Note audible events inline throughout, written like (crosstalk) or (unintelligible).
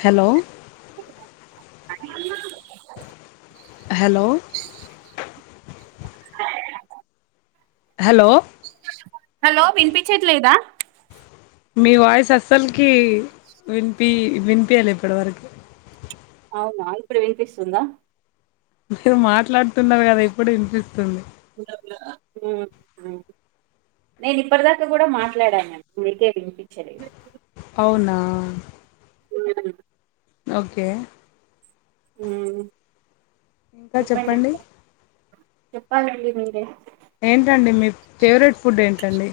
Hello అ hello hello hello వినిపించట్లేదా? మీ వాయిస్ అస్సల్కి వినిపి వినిపియలే ఇప్పటివరకు అవునా ఇప్పుడు వినిపిస్తుందా? ఇపుడు మీరు మాట్లాడుతున్నారు కదా ఇప్పుడు వినిపిస్తుంది. నేను ఇప్పటిదాకా కూడా మాట్లాడాను, మీకే వినిపించలేదు. అవునా అ ఓకే ఉమ్ ఇంకా చెప్పండి? చెప్పాలండి మీరె ఏంటండి మీ ఫేవరెట్ ఫుడ్ ఏంటండి?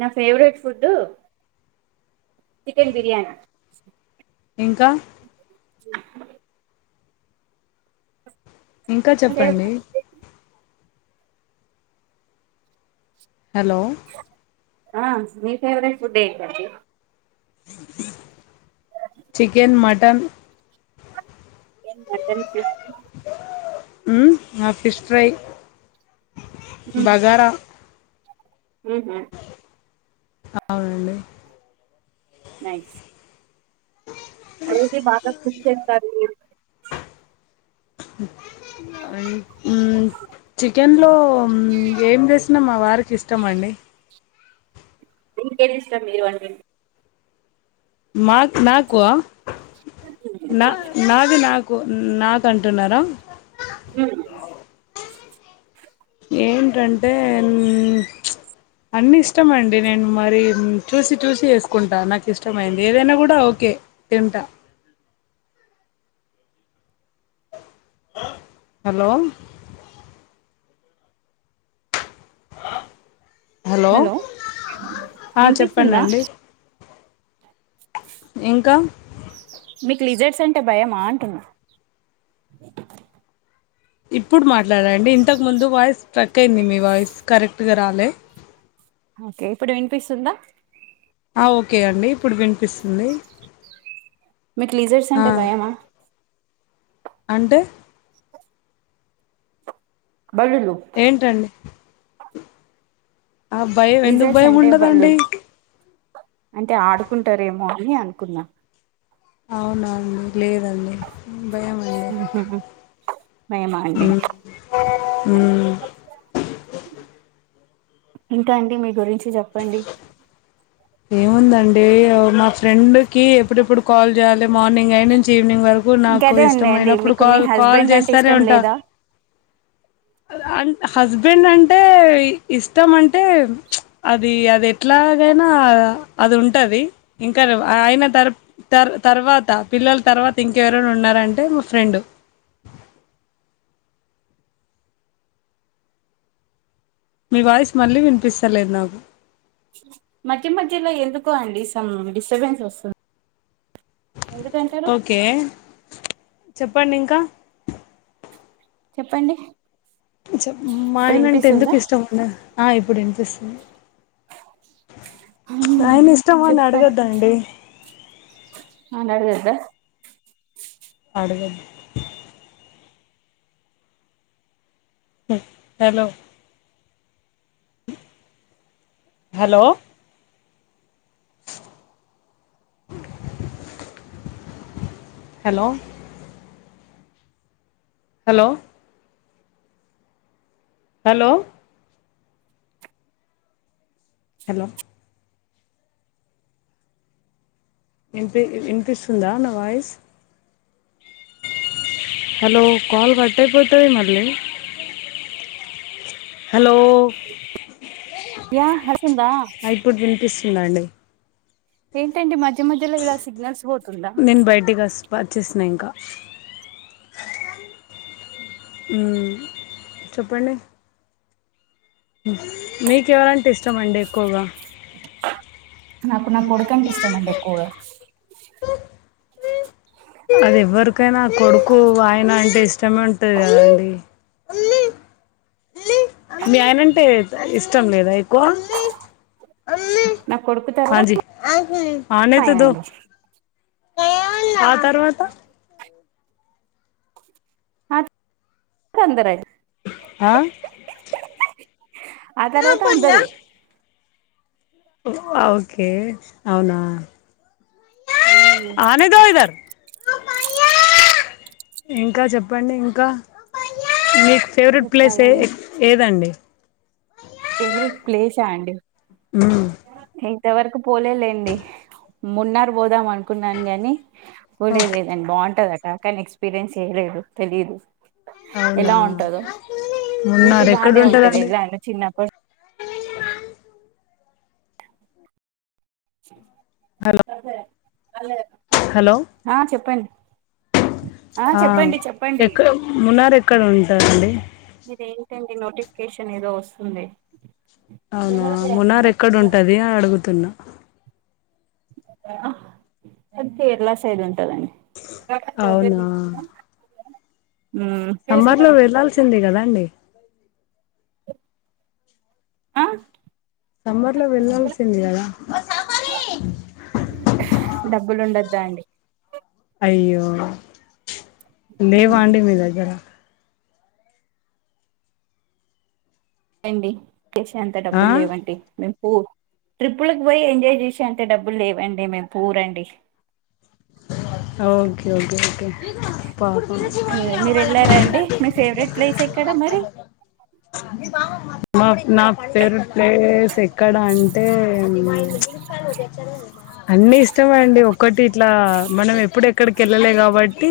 నా ఫేవరెట్ ఫుడ్డు, చికెన్ బిర్యానీ. ఇంకా ఉ ఇంకా చెప్పండి? హలో ఆ మీ ఫేవరెట్ ఫుడ్ ఏంటండీ? Chicken, mutton chicken, mutton, fish ఉమ్ నాకు ఫిష్ ఫ్రై, బగారా ఉహు అవునండి. నైస్ అదైతే బాగా కుక్ చేస్తారు మీరు? ఉమ్ చికెన్ లో ఏం చేసినామా బా వారికి ఇష్టం అండి. మీకేది ఇష్టం లేవండి మాక్ నాకు నా నాది నాక్ కు నాకంటున్నారా? ఉమ్ ఏంటంటే ఉమ్ ప్చ్ అన్ని ఇష్టమండి నేను మరి చూసి చూసి ఏసుకుంటా, నాకు ఇష్టమైంది ఏదైనా కూడా ఓకే కె తింటా హలో హలో ఆ వినిపిస్తుందా? చెప్పండండి ఇంకా మీకు లిజెర్ట్స్ అంటే భయమా అంటున్న. ఇప్పుడు మాట్లాడండి ఇంతకు ముందు వాయిస్ ట్రక్ అయింది మీ వాయిస్ కరెక్ట్గా రాలే. ఓకే ఇప్పుడు వినిపిస్తుందా ఆ ఓకే అండి ఇప్పుడు వినిపిస్తుంది మీకు లీజడ్సు ఆ అంటే భయమా అంటే బల్లులు ఏంటండి ఆ భయం ఎందుకు లిజర్ట్సు భయం అంటే బల్లులు ఉండదండి అంటే ఆడుకుంటారేమో అని అనుకున్నా అవునా అండి లేదండి భయమండి భయమా అండి ఉమ్ హు ఇంకా అండి మీ గురించి చెప్పండి ఏముందండి మా ఫ్రెండ్ కి ఎప్పుడెప్పుడు కాల్ చేయాలి మార్నింగ్ అయి నుంచి ఈవినింగ్ వరకు నాకు ఇంకదే ఉన్నాయండి ఇష్టమయినప్పుడు మీకు మీ కాల్ కాల్ హస్బెండ్ అంటే చేస్తానే ఇష్టం ఉంటా లేదా అ హస్బెండ్ అంటే ఇష్టం అంటే అది అది ఎట్లా ఎలాగైనా అది ఉంటది ఇంకా అయిన త తర్వాత పిల్లల తర్వాత ఇంకెవరైనా ఉన్నారంటే మా ఫ్రెండ్ మీ వాయిస్ మళ్ళీ వినిపిస్తలేదు నాకు మధ్య మధ్యలో ఎందుకో అండి సమ్ డిస్టర్బెన్స్ వస్తుంది ఎందుకంటారు ఓకే చెప్పండి ఇంకా చెప్పండి మా ఇప్పుడు ఆయన అంటే ఎందుకు వినిపిస్తుందా ఇష్టం ఉండది ఆ ఇప్పుడు వినిపిస్తుంది ఆయన ఇష్టమని అడగొద్దండి ఆ అడుగద్దా అడగొద్దు hello hello hello hello hello hello ఇనిపి వినిపిస్తుందా నా వాయిస్ హలో కాల్ కట్ అయిపోతది మళ్ళీ హలో యా కలిసిందా ఇలాండి ఏంటి అండి మధ్యధ్యలో ఇలా సిగ్నల్స్ పోతూ నేను బయటికిస్త వచేసిన ఇంకా ఉమ్ చెప్పండి మీకు ఎవరంటే ఇష్టమ అండి ఎక్కువగా నాకు నా కొడుకంటే ఇష్టమ అండి ఎక్కువగా అది ఎవ్వరికైనా కొడుకు ఆయన అంటే ఇష్టమే ఉంటది కదండి ఆ మీ ఆయనంటే ఇష్టం లేదయితే ఆ ఫైన అండి ఆ తర్వాత అందరే ఆ ఆ తర్వాత అందరూ ఓకే అవునా మ్మ్. (unintelligible) ఇంకా చెప్పండి ఇంక మీకు ఫేవరెట్ ప్లేస్ ఏ చెప్పాలండి ఏదండి ఫేవరెట్ ప్లేసా అండి ఉ ఇంతవరకు పోలేలేండి మున్నార్ పోదాం అనుకున్నాను గాని పోలేదు ఓకే లేదండి బాగుంటదట కానీ ఎక్స్పీరియన్స్ చేయలేదు తెలీదు అవునా ఎలా ఉంటదో ఊటీ మున్నార్ ఎక్కడ బానే ఉంటది ఉంటదండి ఎల్లను చిన్న (inaudible) హలో ఆ చెప్పం ఆ చెప్పండి ఎక్క మునార్ ఎక్కడ ఉంటదండి ఇది ఏంటండి నోటిఫికేషన్ ఏదో వస్తుందే అవునా మునార్ ఎక్కడ ఉంటది అని అడుగుతున్న (unintelligible) కేరళ సైడ్ ఉం అవునా మ్మ్ సమ్మర్ లో వెళ్లాల్సిందే కదా అండి అ సమ్మర్ లో వెళ్లాల్సింది కదా డబ్బులు ఉండోద్దా అండి అయ్యో లేవాండి మీ దగ్గర (unintelligible) చేసేంత ఆ డబ్బులు లేవండి మే ట్రిప్పులకి పోయి ఎంజాయ్ చేసే అంత డబ్బులు లేవండి మేము పూరండి ఓకే ఓకే ఓకే పాపం మీరు వెళ్ళారా అండి మీ ఫేవరెట్ ప్లేస్ ఎక్కడ మరి మేం బా మా నా పేవరెట్ ప్లేస్ ఎక్కడా అంటే అన్ని ఇష్టమే అండి ఒక్కటి ఇట్లా మనం ఎప్పుడు ఎక్కడికి వెళ్ళలే కాబట్టి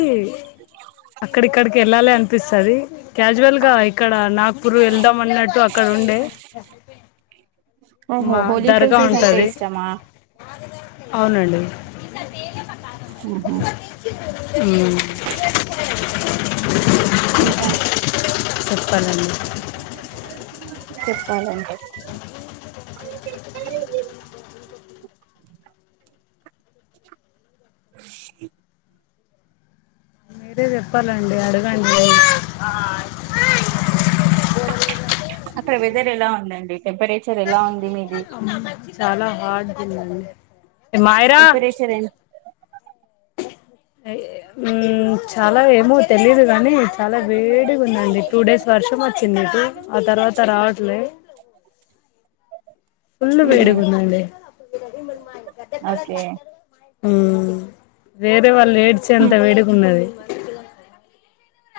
అక్కడిక్కడికి వెళ్ళాలి అనిపిస్తుది క్యాజువల్ గా ఇక్కడ నాగ్పూర్ వెళ్దాం అన్నట్టు (unintelligible) ఉండే ఓహో మా హోలీ దర్గ ప్లేసెస్ అంటే ఉంటది ఇష్టమా అవునండి ఆహా ఉ ఇంకా అండి చెప్పాలండి చెప్పాలంటే (unintelligible) (unintelligible) మీరే చెప్పాలండి అడగండి అక్కడ వెదర్ ఎలా ఉందండి టెంపరేచర్ ఎలా ఉంది మీది మాయ్ర టెంపరేచర్ ఎ ఉ చాల ఏమో తెలీదు గానీ చాల వేడిగా ఉందండి టూ డేస్ వర్షం వచ్చిందిటు ఆ తర్వాత రా ట్లే ఫుల్ ఉహు వేడిగుందండి ఓకే మ్ వేరే వాళ్ళు ఏడ్చే అంత ఉమ్. వేడిగున్నది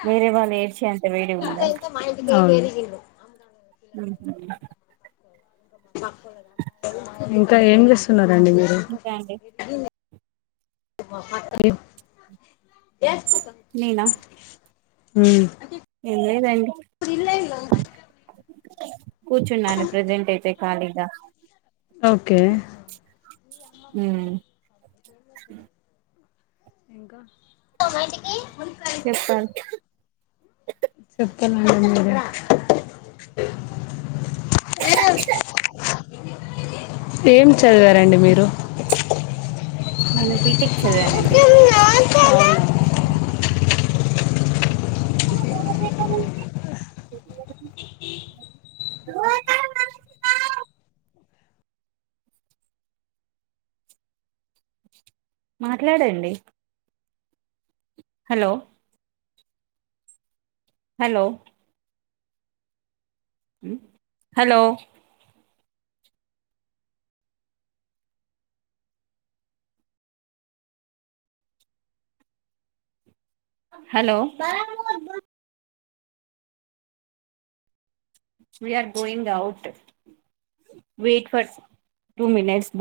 వేరే వాళ్ళు ఏడ్చే అం అవును మ్ హు ఇంకా ఏం చేస్తున్నారండి మీరు (inaudible) ఇంకా అండి నినా మ్ కూర్చున్నాను ప్రజెంట్ అయితే ఖాళీగా ఓకే మ్ ఇంకా చెప్పాలీ చెప్పలండి మీరే ఏ ఏం చదివారండి మీరు నేను బీటెక్ చదివానండి హ ద మాట్లాడండి hello hello hello hello we're going out wait for two minutes